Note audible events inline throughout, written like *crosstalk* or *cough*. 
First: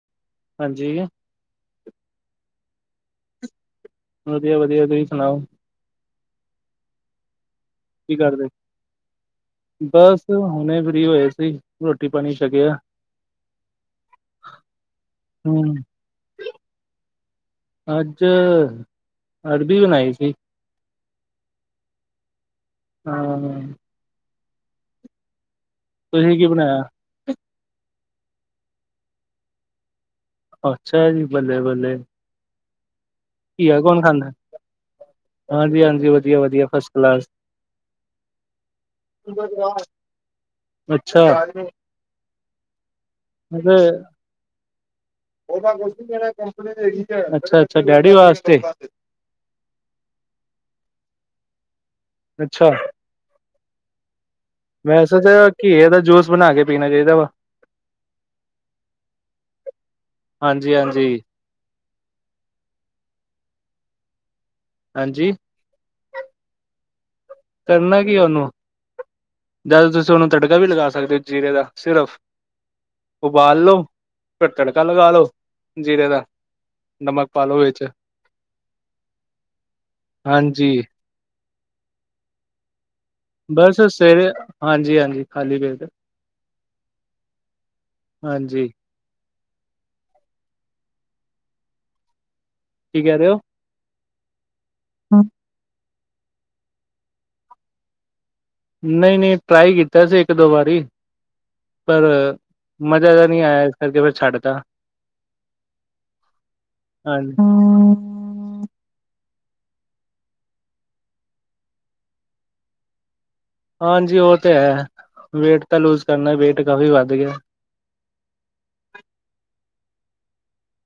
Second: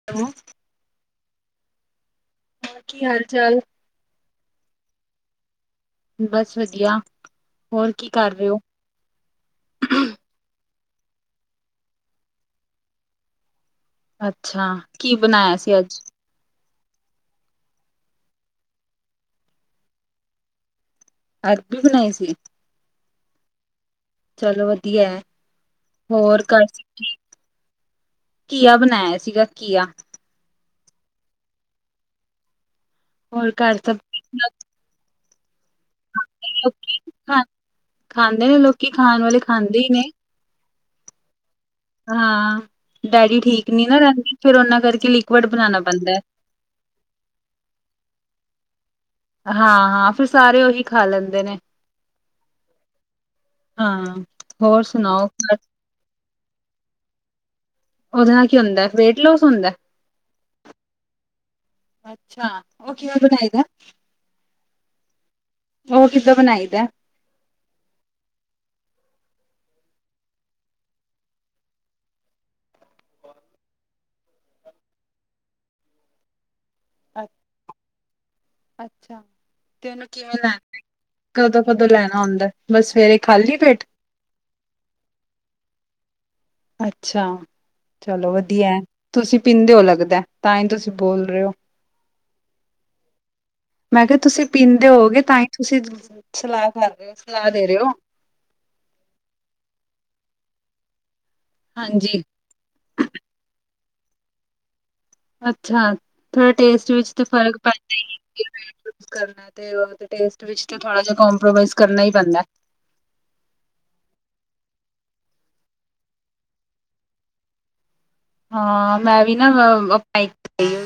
*inaudible* ਹਾਂਜੀ? ਕੀ ਹਾਲ ਚਾਲ? ਵਦੀਆ-ਵਦੀਆ ਤੁਸੀਂ ਸੁਣਾਓ? ਬਸ ਵਦੀਆ, ਹੋਰ ਕੀ ਕਰ ਰਏ ਓ? ਬਸ ਹੁਣੇ ਫ੍ਰੀ ਹੋਏ ਸੀ, ਰੋਟੀ ਪਾਣੀ ਸ਼ਕਿਆ। ਅੱਛਾ, ਕੀ ਬਣਾਇਆ ਹੂੰ, ਸੀ ਅੱਜ? ਅੱਜ, ਅਰਬੀ ਬਣਾਈ ਸੀ। ਅਰਬੀ ਬਣਾਈ ਸੀ? ਹਾਂ। ਚਲੋ ਵਦੀਆ ਐ ਤੁਸੀਂ ਹੋਰ ਕੀ ਘਰ ਬਣਾਇਆ? ਸਭ ਠੀਕ? ਘੀਆ ਬਣਾਇਆ ਸੀਗਾ ਘੀਆ। ਅੱਛਾ ਜੀ, ਬੱਲੇ-ਬੱਲੇ। ਹੋਰ ਘਰ ਘੀਆ ਸਭ ਕੌਣ ਖਾਂਦਾ ਐ, ਹਾਂਜੀ-ਹਾਂਜੀ। ਵਦੀਆ ਵਦੀਆ, ਫਸਟ ਕਲਾਸ। ਖਾ ਖਾਂਦੇ ਨੇ ਲੋਕੀ, ਖਾਣ ਵਾਲੇ ਖਾਂਦੇ ਹੀ ਨੇ, ਅੱਛਾ। ਹਾਂ ਡੈਡੀ ਠੀਕ ਨੀ ਨਾ ਰੈਂਦੀ ਫੇਰ ਓਨਾਂ ਕਰਕੇ ਲਿ ਅੱਛਾ-ਅੱਛਾ, ਡੈਡੀ ਵਾਸਤੇ। ਹਾਂ-ਹਾਂ ਫਿਰ ਸਾਰੇ ਓਹੀ ਖਾ ਲੈਂਦੇ ਨੇ। ਅੱਛਾ। ਹਾਂ। ਹੋਰ ਵੈਸੇ ਸੁਣਾਓ, ਤਾਂ ਆ ਘੀਏ ਦਾ ਜੂਸ ਬਣਾ ਕੇ ਪੀਣਾ ਚਾਈਦਾ ਵਾ। ਓਦੇ ਨਾਲ ਕੀ ਹੁੰਦਾ ਵੇਟ ਲੂਸ ਹੁੰਦਾ ਐ। ਹਾਂਜੀ-ਹਾਂਜੀ। ਅੱਛਾ, ਓ ਕਿਵੇਂ ਬਣਾਈ ਦਾ? ਹੈਂਜੀ? ਓ ਕਿੱਦਾਂ ਬਣਾਈਦੈ? ਕਰਨਾ ਕੀ ਐ ਓਨੂੰ ਜਾ ਤਾਂ ਤੁਸੀਂ ਓਨੂੰ ਤੜਕਾ ਵੀ ਲਗਾ ਸਕਦੇ ਓ ਜੀਰੇ ਦਾ, ਸਿਰਫ਼। ਉਬਾਲ ਲੋ, ਫਿਰ ਤੜਕਾ ਲਗਾ ਲੋ, ਜੀਰੇ ਦਾ। ਨਮਕ ਪਾਲੋ ਵਿੱਚ, ਅੱਛਾ ਤੇ ਉਹਨੂੰ ਕਿਵੇਂ ਲੈਣਾ ਹਾਂਜੀ। ਕਦੋਂ ਕਦੋਂ ਲੈਣਾ ਹੋਂਦਾ, ਬਸ ਸਵੇਰੇ। ਖਾਲੀ ਬਸ ਪੇਟ ਸਵੇਰੇ ਹਾਂਜੀ ਹਾਂਜੀ ਖਾਲੀ ਪੇਟ। ਅੱਛਾ ਚਲੋ ਹਾਂਜੀ ਵਧੀਆ ਹੈ ਤੁਸੀਂ ਪੀਂਦੇ ਹੋ ਲੱਗਦਾ ਤਾਂ ਹੀ ਤੁਸੀਂ ਬੋਲ ਰਹੇ ਹੋ ਕੀ ਕਹਿ ਰਹੇ ਹੋ। ਮੈਂ ਕਿਹਾ ਤੁਸੀਂ ਪੀਂਦੇ ਹੋਗੇ ਤਾਂ ਹੀ ਤੁਸੀਂ ਸਲਾਹ ਕਰ ਰਹੇ ਹੋ ਸਲਾਹ ਦੇ ਰਹੇ ਹੋ। ਨਈ ਨਈ ਟਰਾਈ ਕੀਤਾ ਸੀ ਇੱਕ ਦੋ ਵਾਰੀ ਪਰ ਹਾਂਜੀ ਰ ਮਜ਼ਾ ਜਾ ਨੀ ਆਇਆ ਇਸ ਕਰਕੇ ਫੇਰ ਛੱਡਤਾ। ਅੱਛਾ, ਥੋੜਾ ਟੇਸਟ ਵਿੱਚ ਤੇ ਹਾਂਜੀ ਫ਼ਰਕ ਪੈਂਦਾ ਈ ਏ। ਜੇ ਵੇਟ ਲੁਜ਼ ਕਰਨਾ ਐ, ਤੇ ਟੇਸਟ ਵਿੱਚ ਤੇ ਥੋੜਾ ਜਿਹਾ ਕੋਪਰੋਮਾਈਜ ਕਰਨਾ ਹੀ ਪੈਂਦਾ। ਹਾਂਜੀ ਓਹ ਤੇ ਹੈ, ਵੇਟ ਤਾ ਲੂਜ ਕਰਨਾ ਵੇਟ ਕਾਫ਼ੀ ਵਧ ਗਿਆ। ਹਾਂ ਮੈਂ ਵੀ ਨਾ ਅ ਅ *unintelligible*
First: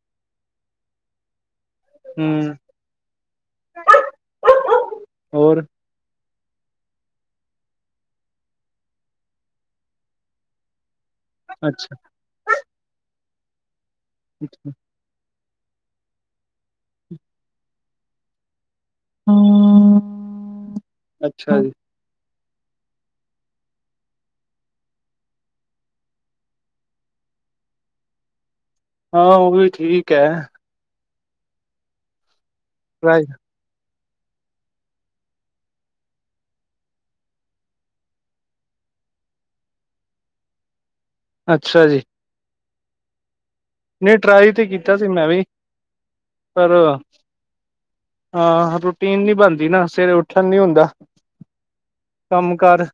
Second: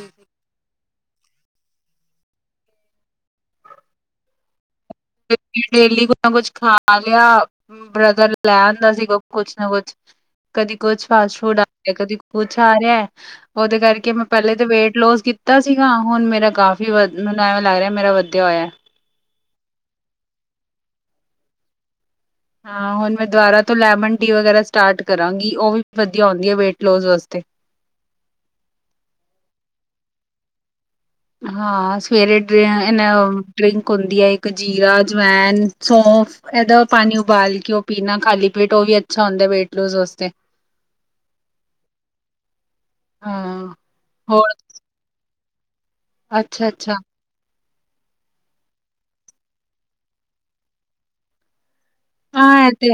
ਹੂ *unintelligible* ਡੇਲੀ ਕੁ ਨਾ ਕੁਛ ਖਾ ਲਿਆ, ਬ੍ਰਦਰ ਲੈ ਆਦਾ ਸੀਗਾ ਕੁਛ ਨਾ ਕੁਛ। ਕਦੀ ਕੁਛ ਫਾਸਟ ਫੂਡ ਆ ਰਹਿ ਆ, ਅੱਛਾ ਕਦੀ ਕੁਛ ਆ ਰਿਹਾ ਉਹਦੇ ਕਰਕੇ ਮੈਂ ਪਹਿਲੇ ਤੇ ਅੱਛਾ ਵੇਟ ਲੋਸ ਕੀਤਾ ਸੀਗਾ, ਹੁਣ ਮੇਰਾ ਕਾਫ਼ੀ ਵਧ ਮੈਨੂੰ ਐਵੇਂ ਲਗ ਰਿਹਾ ਮੇਰਾ ਵਧਿਆ ਹੋਇਆ। ਹੂ, ਅੱਛਾ ਜੀ। ਹਾਂ ਹੁਣ ਮੈਂ ਦੁਬਾਰਾ ਤੋਂ ਲੈਮਨ ਟੀ ਵਗੈਰਾ ਸਟਾਰਟ ਕਰਾਂਗੀ, ਉਹ ਵੀ ਵਧੀਆ ਹੁੰਦੀ ਐ ਵੇਟ ਲੋਜ ਵਾਸਤੇ। ਹਾਂ ਉਹ ਵੀ ਠੀਕ ਐ। ਹਾਂ ਸਵੇਰੇ ਡਰੈ ਟਰਾਈ *unintelligible* ਡਰਿੰਕ ਹੁੰਦੀ ਹੈ ਇੱਕ ਜੀਰਾ, ਜਵੈਨ, ਸੌਂਫ ਏਦਾ ਪਾਣੀ ਉਬਾਲ ਕੇ ਉਹ ਪੀਣਾ ਖਾਲੀ ਪੇਟ, ਉਹ ਵੀ ਅੱਛਾ ਹੁੰਦਾ ਏ ਵੇਟ ਲੋਸ ਵਾਸਤੇ। ਅੱਛਾ ਜੀ। ਹਾਂ। ਨਈ ਹੋਰ ਟਰਾਈ ਤੇ ਕੀਤਾ ਸੀ ਮੈਂ ਵੀ, ਅੱਛਾ ਪਰ ਅੱਛਾ ਹਾਂ ਅ ਰੂਟੀਨ ਨੀ ਬਣਦੀ ਨਾ, ਸਵੇਰੇ ਉੱਠਣ ਨੀ ਹੁੰਦਾ। ਕੰਮ ਹਾਂ ਇਹ ਕਾਰ ਤੇ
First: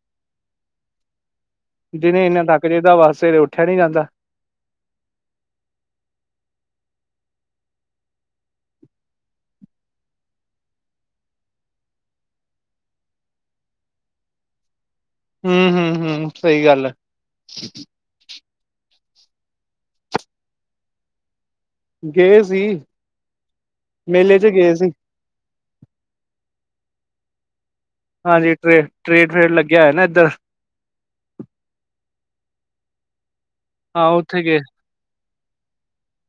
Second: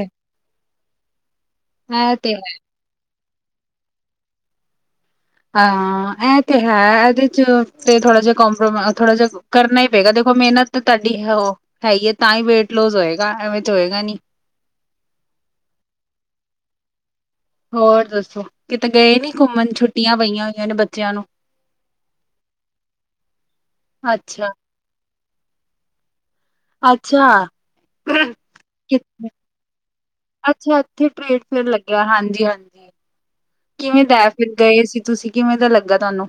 ਹੈ ਇਹ ਦਿਨੇ ਤੇ ਇੰਨਾ ਥੱਕ ਜਾਈਦਾ, ਬਸ ਸਵੇਰੇ ਉੱਠਿਆ ਨੀ ਜਾਂਦਾ। ਹਾਂ ਐਹ ਤੇ ਹੈ ਇਹਦੇ 'ਚ ਫੇਰ ਥੋੜ੍ਹਾ ਜਿਹਾ ਕੰਪਰੋਮ ਥੋੜ੍ਹਾ ਜਿਹਾ ਕਰਨਾ ਹੀ ਪਏਗਾ, ਦੇਖੋ ਮਿਹਨਤ ਤਾ ਤੁਹਾਡੀ ਹੋ ਹੈ ਹੀ ਏ ਤਾਂ ਹੀ ਵੇਟ ਲੋਸ ਹੋਏਗਾ ਐਵੇਂ ਤੇ ਹੋਏਗਾ ਨੀ। ਹੂ ਹੂ ਹੂ ਸਹੀ ਗੱਲ ਐ। ਹੋਰ ਦੱਸੋ ਕਿਤੇ ਗਏ ਨੀ ਘੁੰਮਣ? ਛੁੱਟੀਆਂ ਪਈਆਂ ਹੋਈਆਂ ਨੇ ਬੱਚਿਆਂ ਨੂੰ। ਗਏ ਸੀ, ਮੇਲੇ ਅੱਛਾ ਤੇ ਗਏ ਸੀ। ਅੱਛਾ। ਹਾਂਜੀ ਜੀ ਕਿੱਥੇ? ਟਰੇਡ ਫੇਅਡ ਲੱਗਿਆ ਐ ਨਾ ਏਧਰ ਅੱਛਾ ਇੱਥੇ ਟਰੇਡ ਫੇਅਰ ਲੱਗਿਆ ਹਾਂਜੀ ਹਾਂਜੀ ਕਿਵੇਂ ਹਾਂ ਦਾ ਐ, ਉੱਥੇ ਫਿਰ ਗਏ ਸੀ ਤੁਸੀਂ ਕਿਵੇਂ ਦਾ ਲੱਗਾ ਤੁਹਾਨੂੰ?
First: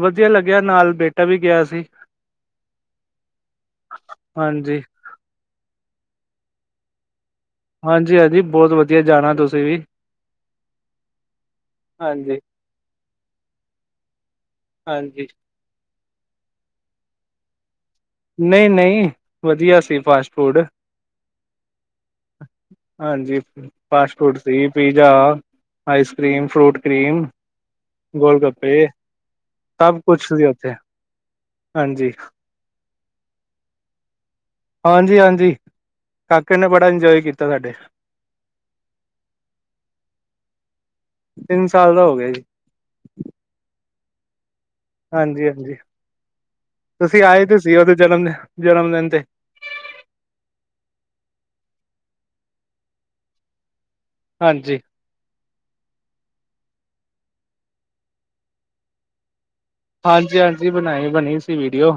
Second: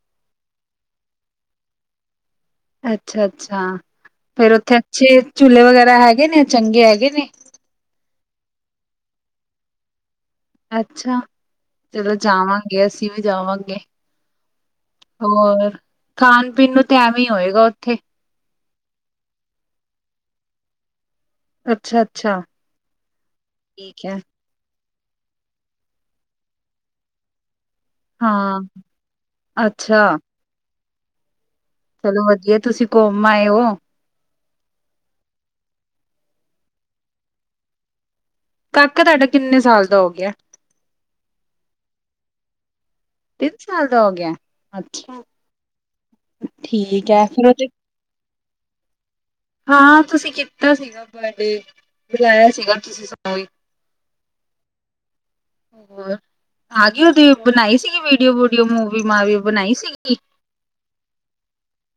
ਵਧੀਆ ਲੱਗਿਆ ਨਾਲ ਬੇਟਾ ਵੀ ਗਿਆ ਸੀ। ਅੱਛਾ-ਅੱਛਾ, ਫੇਰ ਉੱਥੇ ਹਾਂਜੀ ਅੱਛੇ ਝੂਲੇ ਵਗੈਰਾ ਹੈਗੇ ਨੇ ਚੰਗੇ ਹੈਗੇ ਨੇ। ਹਾਂਜੀ ਹਾਂਜੀ ਬਹੁਤ ਵਧੀਆ ਜਾਣਾ ਤੁਸੀਂ ਵੀ। ਅੱਛਾ, ਚਲੋ ਹਾਂਜੀ ਜਾਵਾਂਗੇ ਅਸੀਂ ਵੀ ਜਾਵਾਂਗੇ। ਹਾਂਜੀ ਹੋਰ, ਖਾਣ-ਪੀਣ ਨੂੰ ਤੇ ਐਵੇਂ ਹੀ ਹੋਏਗਾ ਉੱਥੇ। ਨਹੀਂ ਨਹੀਂ, ਵਧੀਆ ਸੀ ਫਾਸਟ ਫੂਡ। ਅੱਛਾ ਅੱਛਾ ਹਾਂਜੀ, ਠੀਕ ਹੈ। Fast food. ਸੀ pizza, ice cream, fruit cream ਹਾਂ। ਗੋਲ-ਗੱਪੇ ਸਭ ਅੱਛਾ ਕੁਛ ਸੀ ਉੱਥੇ। ਹਾਂਜੀ ਚਲੋ ਵਧੀਆ, ਤੁਸੀਂ ਕੂਮ ਆਏ ਓ। ਹਾਂਜੀ-ਹਾਂਜੀ। ਕਾਕੇ ਨੇ ਬੜਾ ਇੰਜੋਇ ਕੀਤਾ ਸਾਡੇ। ਕਾਕਾ ਥਾਡਾ ਕਿੰਨੇ ਸਾਲ ਦਾ ਹੋ ਗਿਆ? ਤਿੰਨ ਸਾਲ ਦਾ ਹੋ ਗਿਆ ਜੀ। ਤਿੰਨ ਸਾਲ ਦਾ ਹੋ ਗਿਆ। ਅੱਛਾ ਹਾਂਜੀ-ਹਾਂਜੀ। ਠੀਕ ਤੁਸੀਂ ਹੈ ਆਏ ਫਿਰ ਤੇ ਸੀ ਉਹਦੇ ਜਨਮ ਦਿ ਜਨਮ ਦਿਨ ਤੇ। ਹਾਂ ਤੁਸੀਂ ਕੀਤਾ ਸੀਗਾ ਬਡੇ ਬਲਾਇਆ ਸੀਗਾ ਤੁਸੀਂ ਸਾਨੂੰ। ਹਾਂਜੀ। ਵ ਆ ਗੀ ਉਹਦੀ ਬਣਾਈ ਸੀਗੀ ਵੀਡੀਓ-ਵੂਡੀਓ, ਮੂਵੀ-ਮਾਵੀ ਬਣਾਈ ਸੀਗੀ। ਹਾਂਜੀ-ਹਾਂਜੀ ਬਣਾਈ ਬਣੀ ਸੀ ਵੀਡੀਓ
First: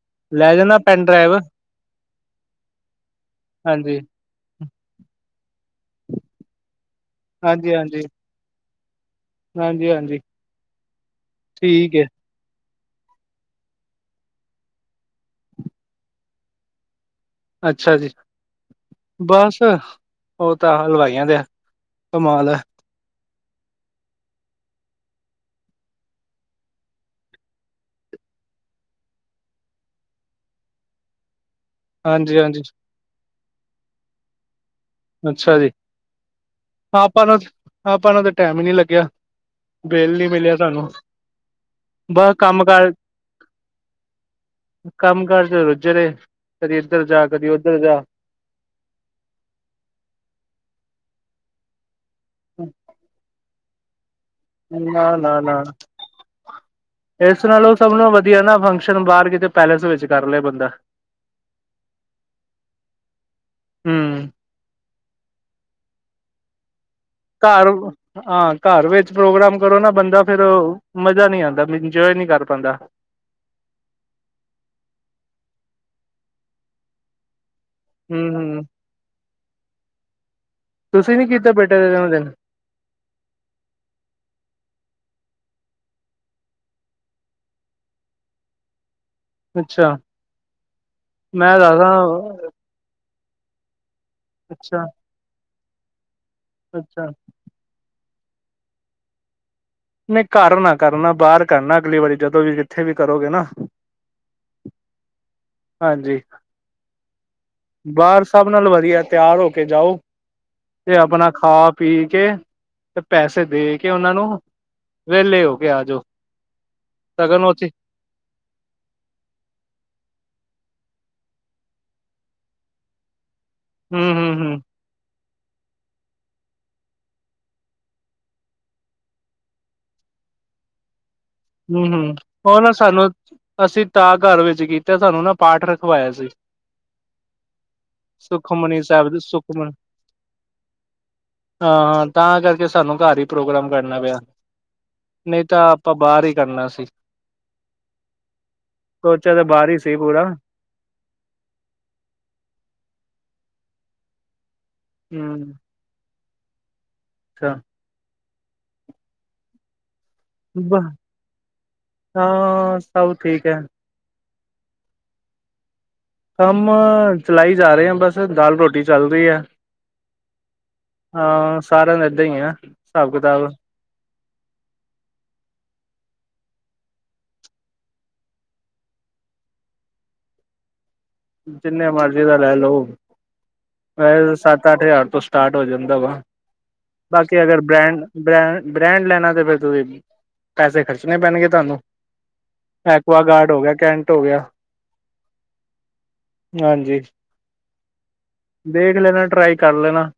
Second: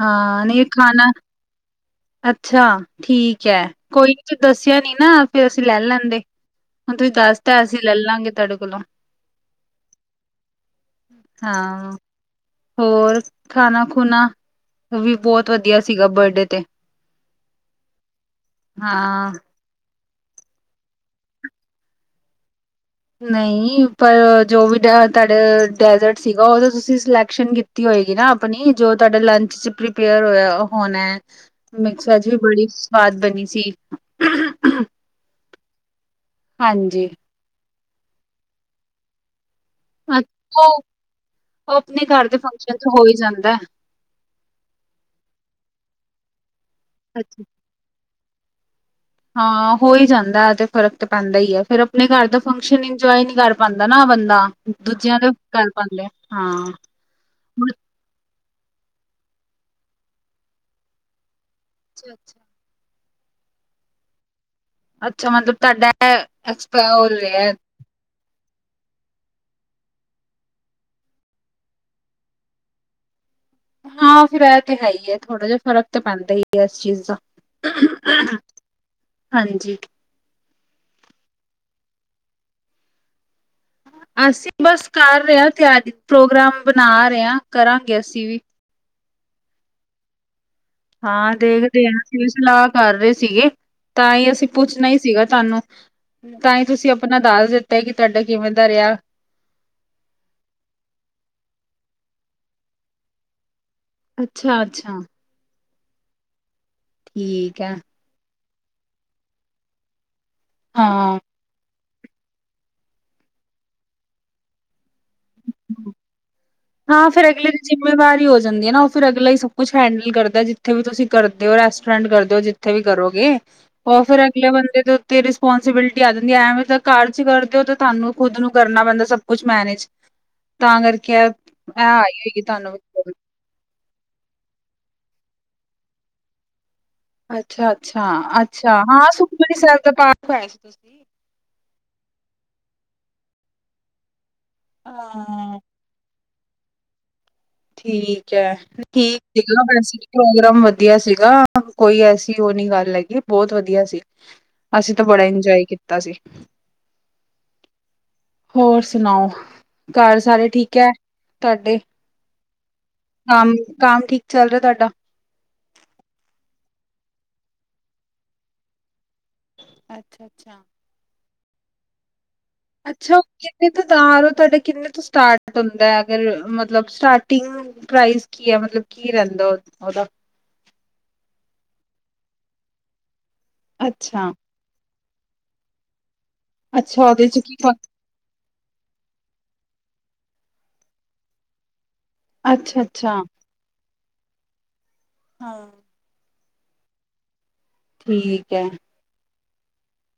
ਹਾਂ ਲੈ ਨਹੀਂ ਜਾਣਾ ਪੈਨ ਖਾਣਾ ਡਰਾਈਵ ਅੱਛਾ ਠੀਕ ਹੈ ਹਾਂਜੀ ਕੋਈ ਨ ਦੱਸਿਆ ਨੀ, ਨਾ ਫਿਰ ਅਸੀਂ ਲੈ ਲੈਂਦੇ ਹੁਣ ਤੁਸੀਂ ਦੱਸਦਾ। ਅਸੀਂ ਲੈ, ਲਾਂਗੇ ਤੁਹਾਡੇ ਕੋਲੋਂ ਹਾਂਜੀ-ਹਾਂਜੀ ਹਾਂ ਠੀਕ ਹੈ ਹੋਰ ਖਾਣਾ-ਖੂਣਾ ਵੀ ਬਹੁਤ ਵਧੀਆ ਸੀਗਾ ਬਰਡੇ ਤੇ ਅੱਛਾ ਜੀ, ਹਾਂ ਬਸ ਉਹ ਤਾਂ, ਹਲਵਾਈਆਂ ਦੇ ਕਮਾਲ ਨਹੀਂ ਪਰ ਜੋ, ਵੀ ਡ ਤੁਹਾਡੇ ਡੈਜ਼ਰਟ ਸੀਗਾ। ਉਹਦਾ ਤੁਸੀਂ ਸਿਲੈਕਸ਼ਨ ਹੋਏਗੀ ਨਾ ਆਪਣੀ ਜੋ ਤੁਹਾਡਾ ਲੰਚ ਚ, ਪ੍ਰੀਪੇਅਰ ਹੋਇਆ ਹੋਣਾ ਹੈ ਮਿਕਸਵੈਜ ਵੀ ਹਾਂਜੀ ਹਾਂਜੀ ਬੜੀ ਸਵਾਦ ਬਣੀ ਸੀ ਅੱਛਾ ਜੀ ਹਾਂਜੀ ਆਪਾਂ ਨੂੰ, ਆਪਾਂ ਨੂੰ ਤਾਂ, ਟਾਈਮ ਹੀ ਨਹੀਂ ਲੱਗਿਆ ਬੈਲ ਨੀ ਮਿਲਿਆ ਉਹ ਸਾਨੂੰ ਆਪਣੇ ਘਰ ਬਸ ਦੇ ਕੰਮ, ਫੰਕਸ਼ਨ ਕਾਰ ਚ ਹੋ ਹੀ ਜਾਂਦਾ ਕੰਮ, ਕਾਰ ਚ ਰੁੱਝ ਰਹੇ ਕਦੀ ਇੱਧਰ ਜਾ ਕਦੀ ਉੱਧਰ ਜਾ ਹਾਂ ਹੋ, ਹੀ ਜਾਂਦਾ ਤੇ ਫ਼ਰਕ ਤਾਂ ਪੈਂਦਾ ਹੀ ਹੈ। ਫੇਰ ਆਪਣੇ ਘਰ ਦਾ ਫੰਕਸ਼ਨ ਇੰਜੋਏ ਨਹੀਂ ਕਰ ਪਾਉਂਦਾ ਨਾ ਬੰਦਾ ਨਾ ਦੂਜਿਆਂ ਦੇ ਨਾ ਨਾ ਘਰ ਪਾਦੇ ਇਸ ਨਾਲ ਉਹ ਸਭ ਨੂੰ ਵਧੀਆ ਨਾ ਫੰਕਸ਼ਨ ਬਾਹਰ ਕਿਤੇ ਪੈਲੇਸ ਵਿੱਚ ਕਰ ਲਿਆ ਬੰਦਾ ਅੱਛਾ-ਅੱਛਾ ਹੂੰ ਅੱਛਾ ਮਤਲਬ ਤੁਹਾਡਾ ਐਕਸਪਾਇਰ ਘਰ, ਉ ਹਾਂ ਘਰ ਵਿੱਚ ਪ੍ਰੋਗਰਾਮ ਕਰੋ ਨਾ ਬੰਦਾ ਫੇਰ ਮਜ਼ਾ ਨਹੀਂ ਆਉਂਦਾ ਇੰਜੋਏ ਨਹੀਂ ਕਰ ਪਾਉਂਦਾ ਹਾਂ ਫਿਰ ਇਹ ਤੇ ਹੈ ਹੀ ਹੈ ਥੋੜ੍ਹਾ ਜਿਹਾ ਫ਼ਰਕ ਤਾਂ ਪੈਂਦਾ ਹੀ ਹੈ ਇਸ ਚੀਜ਼ ਦਾ ਹੁ ਹੁ ਹਾਂਜੀ ਤੁਸੀਂ ਨੀ ਕੀਤਾ ਬੇਟੇ। ਜਨਮ ਦਿਨ ਅਸੀਂ ਬਸ ਕਰ ਰਹੇ ਹਾਂ ਤਿਆਰੀ ਪ੍ਰੋਗਰਾਮ ਬਣਾ ਰਹੇ ਹ ਕਰਾਂਗੇ ਅਸੀਂ ਵੀ ਅੱਛਾ ਹਾਂ ਮੈਂ ਦੇਖਦੇ ਦੱਸਦਾ ਹ ਕਿ ਸਲਾ ਕਰ ਰਹੇ ਸੀਗੇ ਤਾਂ ਹੀ ਅਸੀਂ ਅੱਛਾ ਪੁੱਛਣਾ ਹੀ ਸੀਗਾ ਤੁਹਾਨੂੰ ਤਾਂ ਹੀ ਤੁਸੀਂ ਅੱਛਾ ਆਪਣਾ ਦਸ ਦਿੱਤਾ ਪਤਾ ਕਿ ਤੁਹਾਡਾ ਕਿਵੇਂ ਦਾ ਰਿਹਾ ਨਹੀਂ ਘਰ ਕਰਨਾ ਬਾਹਰ ਕਰਨਾ ਅਗਲੀ ਵਾਰੀ ਜਦੋਂ ਵੀ ਕਿੱਥੇ ਵੀ ਕਰੋਗੇ ਨਾ ਅੱਛਾ-ਅੱਛਾ ਹਾਂਜੀ ਠੀਕ ਆ ਬਾਹਰ ਸਭ ਨਾਲ ਵਧੀਆ ਤਿਆਰ ਹੋ ਕੇ ਜਾਓ ਤੇ ਹਾਂ ਆਪਣਾ ਖਾ ਪੀ ਕੇ ਤੇ ਪੈਸੇ ਦੇ ਕੇ ਉਹਨਾਂ ਨੂੰ ਵੇਲੇ ਹੋ ਕੇ ਆਜੋ। ਹਾਂ ਫਿਰ ਅਗਲੇ *unintelligible* ਜ਼ਿੰਮੇਵਾਰੀ ਹੋ ਜਾਂਦੀ ਐ ਨਾ ਓ ਫਿਰ ਅਗਲਾ ਈ ਸਭ ਕੁੱਛ ਹੈਂਡਲ ਕਰਦਾ ਜਿੱਥੇ ਵੀ ਤੁਸੀਂ ਕਰਦੇ ਓ ਰੈਸਟੋਰੈਂਟ ਕਰਦੇ ਓ ਜਿੱ ਥੇ ਵੀ ਕਰੋਗੇ ਓ ਹੂੰ ਫਿਰ ਹੂੰ ਅਗਲੇ ਹੂੰ ਬੰਦੇ ਤੋਂ ਤੇ ਰਿਸਪੋਂਸੀਬਿਲਿਟੀ ਆ ਜਾਂਦੀ ਐਵੇਂ ਤਾਂ ਘਰ ਚ ਕਰਦੇ ਓ ਤੇ ਤੁਹਾਨੂੰ ਖੁਦ ਨੂੰ ਕਰਨਾ ਪੈਂਦਾ ਸਭ ਕੁਛ ਮੈਨੇਜ ਤਾਂ ਕਰਕੇ ਐ ਹੂੰ-ਹੂੰ ਓ ਨਾ ਸਾਨੂੰ ਅਸੀਂ ਤਾ ਘਰ ਵਿੱਚ ਕੀਤਾ ਸਾਨੂੰ ਨਾ ਪਾਠ ਰਖਵਾਇਆ ਸੀ। ਅੱਛਾ-ਅੱਛਾ-ਅੱਛਾ ਸੁਖਮਨੀ ਹਾਂ ਸਾਹਿਬ ਸੂਖਮਨੀ ਸੈਬ ਦਾ ਪਾਠ ਕਰਾਇਆ ਸੀ ਤੁਸੀ ਹਾਂ-ਹਾਂ ਤਾਂ ਕਰਕੇ ਸਾਨੂੰ ਘਰ ਈ ਪ੍ਰੋਗਰਾਮ ਕਰਨਾ ਪਿਆ ਨਈ ਹਾਂ ਤਾਂ ਆਪਾਂ ਬਾਰ ਈ ਕਰਨਾ ਸੀ। ਠੀਕ ਐ ਠੀਕ ਸੋਚਿਆ ਤਾਂ ਬਾਹਰ *unintelligible* ਹੀ ਸੀ ਵੈਸੇ ਵੀ ਪੂਰਾ ਪ੍ਰੋਗਰਾਮ ਵ ਧੀਆ ਸੀਗਾ ਕੋਈ ਐਸੀ ਓ ਨੀ ਗੱਲ ਹੈਗੀ ਬੋਤ ਵਧੀਆ ਸੀ। ਅਸੀਂ ਤਾਂ ਬੜਾ ਇੰਜੋਏ ਕੀਤਾ ਸੀ। ਛਾ ਹੋਰ ਸੁਣਾਓ ਘਰ ਸਾਰੇ ਠੀਕ ਐ ਤੁਹਾਡੇ? ਹਾਂ ਸਭ ਠੀਕ ਹੈ ਕਾਮ-ਕਾਮ ਠੀਕ ਚੱਲ ਰਿਆ ਤੁਹਾਡਾ? ਕੰਮ ਚਲਾਈ ਜਾ ਰਿਆ ਬਸ ਦਾਲ ਰੋਟੀ ਚੱਲ ਰੀਐ। ਅੱਛਾ-ਅੱਛਾ ਹਾਂ ਸਾਰਿਆਂ ਦਾ ਏਦਾਂ ਈ ਐ। ਅੱਛਾ ਕਿੰਨੇ ਤੋਂ *unintelligible* ਤੁਹਾਡਾ ਕਿੰਨੇ ਤੋਂ ਸਟਾਰਟ ਹੁੰਦੈ ਅਗਰ ਮਤਲਬ ਸਟਾਰਟਿੰਗ? ਪ੍ਰਾਈਜ਼ ਕੀ ਐ ਮਤਲਬ ਕੀ ਰੈਂਦਾ ਓਦਾ। ਜਿੰਨੇ ਮਰਜ਼ੀ ਦਾ ਲੈ ਲਓ ਅੱਛਾ *unintelligible* ਸੱਠ ਹਜ਼ਾਰ ਤੋਂ ਸਟਾਰਟ ਹੋ ਜਾਂਦਾ ਵਾ ਅੱਛਾ ਉਹਦੇ ਚ ਬਾਕੀ ਕੀ ਅਗਰ ਫਰਕ? ਬ੍ਰੈਂਡ ਬ੍ਰੈਂ ਬ੍ਰੈਂਡ ਲੈਣਾ ਤੇ ਫਿਰ ਤੁਂ ਪੈਸੇ ਖਰਚਣੇ ਪੈਣਗੇ ਤੁਹਾਨੂੰ। ਅੱਛਾ ਅੱਛਾ ਐਕੁਆਗਾਰਡ ਹੋ ਗਿਆ ਕੈਂਟ ਹੋ ਗਿਆ। ਹਾਂ। ਹਾਂਜੀ ਠੀਕ ਹੈ ਦੇਖ ਲੈਨਾ ਟਰਾਈ ਕਰ ਲੈਨਾ।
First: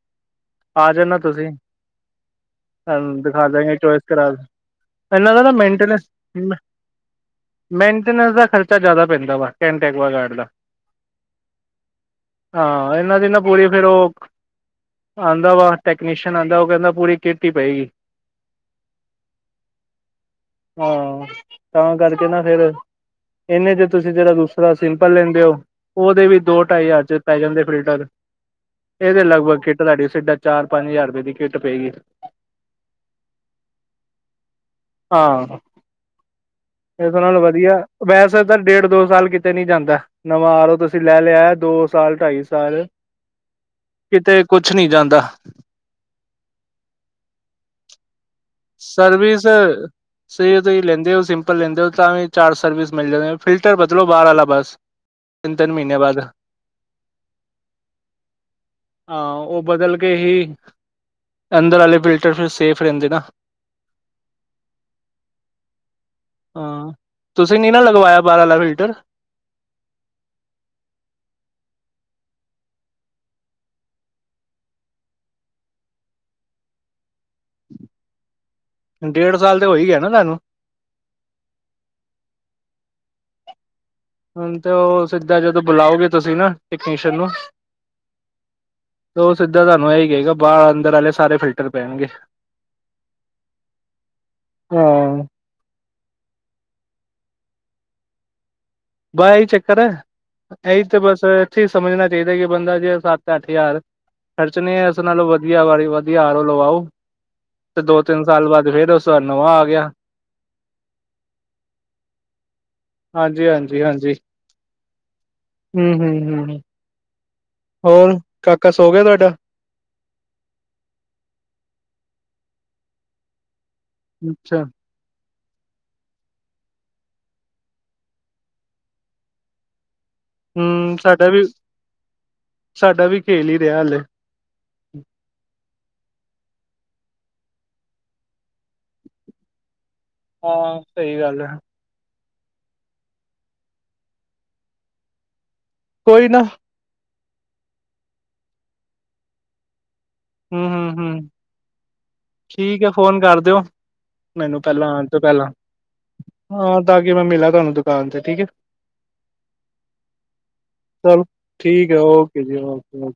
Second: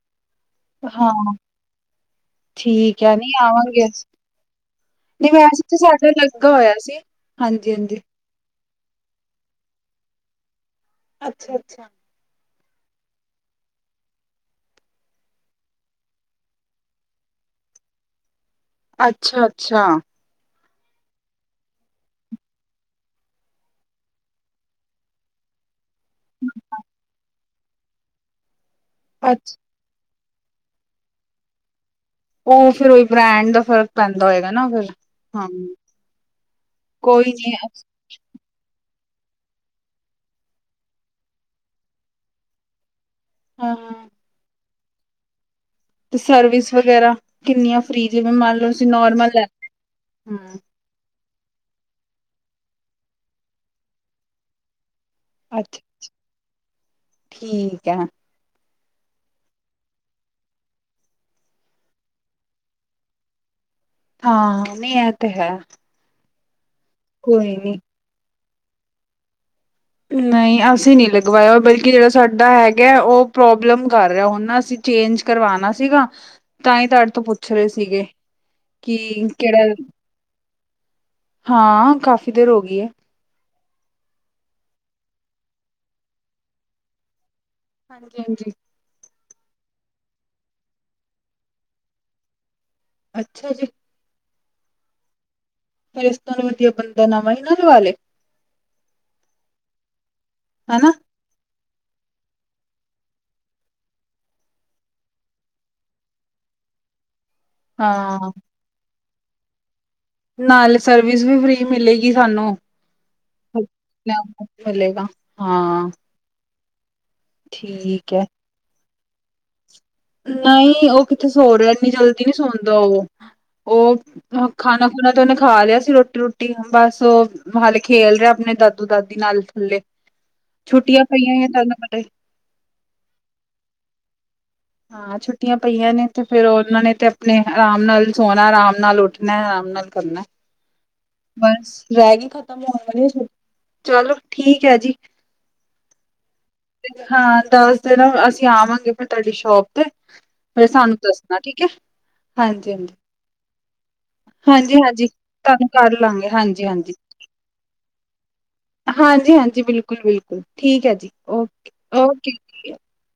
ਆ ਹਾਂ ਜਾਣਾ ਤੁਸੀਂ ਠੀਕ ਤਾਨੂੰ ਹੈ ਨੀ ਦਿਖਾਂ ਦਾਂਗੇ ਆਵਾਂਗੇ ਚੋਆਇਸ ਅਸੀ ਕਰਾ ਪੈਲਾਂ ਨਹੀਂ ਏਦਾ ਨਾ ਵੈਸੇ ਤਾਂ ਸਾਡਾ ਲੱਗਾ ਹੋਇਆ ਸੀ ਹਾਂਜੀ ਹਾਂਜੀ ਮੇਨਟਨੈਂਸ-ਮੇਨਟੇਨੈਂਸ ਦਾ ਖਰ ਚਾ ਜਾਦਾ ਪੈਂਦਾ ਵਾ ਕੈਨਟੈਕ ਵਾ ਗਾਰਡ ਦਾ। ਅੱਛਾ-ਅੱਛਾ ਹਾਂ ਏਨਾਂ ਦੇ ਨਾ ਪੂਰੀ ਫੇਰ ਓਕ ਆਂਦਾ ਵਾ ਟੈਕਨੀਸ਼ੀਅਨ ਆਂਦਾ ਓ ਕੈਂਦਾ ਪੂਰੀ ਕਿੱਟ ਈ ਪਏਗੀ। ਅੱਛਾ-ਅੱਛਾ ਹਾਂ ਤਾਂ ਕਰਕੇ ਨਾ ਫੇਰ ਏਨੇ ਜੇ ਤੁਸੀਂ ਜੇੜਾ ਦੂਸਰਾ ਸਿੰਪਲ ਲੈਂਦੇ ਓ ਓਦੇ ਵੀ ਦੋ-ਢਾਈ ਹਜ਼ਾਰ ਚ ਪੈ ਜਾਂਦੇ ਫਿਲਟਰ ਏਦੇ ਅੱਛਾ ਲਗਭਗ ਕੀ *unintelligible* ਸਿਦਾ ਚਾਰ-ਪੰਜ ਹਜ਼ਾਰ ਰੁਪਏ ਦੀ ਕਿੱਟ ਪਏਗੀ। ਓ ਫੇਰ ਓਈ ਬਰੇਡ ਦਾ ਫ਼ਰਕ ਪੈਂਦਾ ਹੋਏਗਾ ਨਾ ਓ ਫਿਰ ਹਾਂ। ਏਸ ਕੋਈ ਨਾਲੋਂ ਨੀ ਵਧੀਆ ਵੈਸੇ ਤਾਂ ਡੇਢ-ਦੋ ਸਾਲ ਕਿਤੇ ਨੀ ਜਾਂਦਾ ਨਵਾਂ ਆਰੋ ਤੁਸੀਂ ਲੈ ਲਿਆ ਦੋਸਾਲ, ਢਾਈ ਸਾਲ ਹਾਂ ਕਿਤੇ ਕੁਛ ਨੀ ਜਾਂਦਾ। ਤੇ ਸਰਵਿਸ ਵਗੈਰਾ ਕਿੰਨੀਆਂ ਫ੍ਰਰੀ ਜਿਵੇਂ ਮਨ ਸਰਵਿਸ ਸੇ ਤੁਸੀ ਲੈਂਦੇ ਓ ਸਿੰਪ ਪਲਿੰਦਰ ਥਾਂ ਵੀ ਚਾਰ ਸਰਵਿਸ ਮਿਲ ਜਾਂਦੀ ਫਿਲਟਰ ਬਦਲੋ ਬਾਰ ਵਾਲਾ ਬਸ। ਤਿੰਨ ਤਿੰਨ ਅੱਛਾ ਮੀਨੇ ਬਾਅਦ। ਠੀਕ ਹੈ ਹਾਂ ਓ ਬਦਲ ਕੇ ਹੀ ਅੰਦਰ ਆਲੇ ਫਿਲਟਰ ਫਿਰ ਸੇਫ ਰੈਂਦੇ ਨਾ। ਹਾਂ ਨਈ ਐ ਤੇ ਹੈ। ਹਾਂ ਕੋਈ ਤੁਸੀ ਨਈ ਨੀ ਨਾ ਲਗਵਾਇਆ ਬਾਰ ਆਲਾ ਫਿਲਟਰ? ਨਈ ਅਸੀ ਨਈ ਲਗਵਾਇਆ ਬਲਕਿ ਜਿੜਾ ਸਾਡਾ ਹੈਗਾ ਓ ਪ੍ਰੋਬਲਮ ਕਰ ਰਿਆ ਹੁਨ ਨਾ ਅਸੀ ਚੇਂਜ ਕਰਵਾਣਾ ਸੀਗਾ ਤਾਂ ਈ ਤਾਡੇ ਤੋ ਪੁੱਛ ਰਏ ਸੀਗੇ। ਕੀ, ਡੇਢ ਸਾਲ ਤੇ ਕੇੜਾ ਹੋ ਹੀ ਗਿਆ ਨਾ ਤੁਹਾਨੂੰ ਹਾਂ ਕਾਫ਼ੀ ਦੇਰ ਹੋ ਗੀ ਏ। ਹੁਣ ਤੇ ਓ ਸਿੱਧਾ ਜਦੋ ਬੁਲਾਓਗੇ ਤੁਸੀ ਨਾ ਇਕੇਸ਼ਨ ਨੂੰ। ਹਾਂਜੀ, ਹਾਂਜੀ ਤੋ ਸਿੱਧਾ ਤਾਨੂੰ ਐ ਈ ਕਏਗਾ ਬਾ ਅੰਦਰ ਆਲੇ ਸਾਰੇ ਫਿਲਟਰ ਪੈਣਗੇ। ਅੱਛਾ ਜੀ ਹਾਂ ਫੇਰ ਇਸ ਤਨ ਵਦੀਆ ਬੰਦਾ ਨਵਾਂ ਈ ਨਾ ਲਵਾ ਲੇ। ਬਾ ਐ ਈ ਚੱਕਰ ਐ ਐਈ ਹਨਾ ਤੇ ਬਸ ਏਥੇ ਈ ਸਮਝਨਾ ਚਾਈਦਾ ਕਿ ਬੰਦਾ ਜੇ ਸੱਤ, ਅੱਠ ਹਜ਼ਾਰ ਖਰਚਨੇ ਆ ਇਸ ਨਾਲੋ ਵਧੀਆ ਵਾਰੀ ਵਾਦੀ ਆਰ ਓ ਲਵਾਓ। ਤੇ ਦੋ ਹਾਂ ਤਿੰਨ ਸਾਲ ਬਾਅਦ ਫੇਰ ਉਸ ਵਾਰ ਨਵਾਂ ਆ ਗਿਆ। ਨਾਲ ਸਰਵਿਸ ਵੀ ਫ੍ਰੀ ਮਿਲੇਗੀ ਸਾਨੂੰ। ਹਾਂਜੀ ਹਾਂਜੀ ਫਲੇਗਾ ਹੁੰ ਹੁੰ ਹੁੰ ਠੀਕ ਹੋਰ ਕਾਕਾ ਸੋ ਗਿਆ ਤਾਡਾ? ਨਈ ਓ ਕਿੱਥੇ ਸੋ ਰਿਆ ਏਨੀ ਜਲਦੀ ਨੀ ਸੌਦਾ ਓ -ਓ ਅੱਛਾ ਖਾਨਾ ਨਾ ਤੇ ਓਨੇ ਖਾ ਲਿਆ ਸੀ ਰੋਟੀ-ਰੁੱਟੀ ਬਸ ਓ ਵਾਲ ਖੇਲ ਰਿਆ ਆਪਣੇ ਦਾਦੂ ਦਾਦੀ ਨਾਲ ਥੱਲੇ। ਹੁੰ ਛੁੱਟੀਆਂ ਸਾਡਾ ਪਈਆਂ ਹੋਈਆਂ ਤੁਹਾਨੂੰ ਪਤਾ ਵੀ-ਸਾਡਾ ਵੀ ਖੇਲ ਈ ਰਿਆ ਹਲੇ। ਹਾਂ ਛੁੱਟੀਆਂ ਪਈਆਂ ਨੇ ਤੇ ਫੇਰ ਓਨਾਂ ਨੇ ਤੇ ਆਪਨੇ ਆਰਾਮ ਨਾਲ ਈ ਸੋਣਾ, ਆਰਾਮ ਨਾਲ ਉੱਠਣਾ ਆਰਾਮ ਨਾਲ ਕਰਨਾ ਹਾਂ ਸਹੀ ਗੱਲ ਹੈ ਬਸ ਰੈ ਗੀ ਖਤਮ ਯਾ ਹੋਣ ਵਾਲੀ ਚਲੋ ਠੀਕ ਐ ਜੀ। ਕੋਈ ਨਾ। ਹਾਂ ਤਲ ਤੇ ਨਾ ਅਸੀ ਆਵਾਂਗੇ ਫੇਰ ਤਾਡੀ ਸ਼ੋਪ ਤੇ। ਫੇ ਹੂੰ ਹੂੰ ਸਾਨੂੰ ਹੂੰ ਦੱਸਣਾ ਠੀਕ ਐ ਹਾਂਜੀ ਠੀਕ ਐ ਫੋਨ ਕਰ ਦਿਓ। ਮੈਨੂੰ ਪਹਿਲਾਂ ਹਾਂਜੀ-ਹਾਂਜੀ ਆਉਣ ਤੋਂ ਪਹਿਲਾਂ ਤਾਨੂੰ ਕਰ ਲਾਂਗੇ ਹਾਂ ਹਾਂਜੀ-ਹਾਂਜੀ। ਤਾਂ ਕਿ ਮੈਂ ਮਿਲਾਂ ਤੁਹਾਨੂੰ ਦੁਕਾਨ ਤੇ ਠੀਕ ਹੈ ਹਾਂਜੀ-ਹਾਂਜੀ ਬਿਲਕੁਲ-ਬਿਲਕੁਲ ਠੀਕ ਐ ਜੀ ਚਲੋ ਓਕ ਠੀਕ ਐ ਓਕੇ ਜੀ ਓਕੇ-ਓਕੇ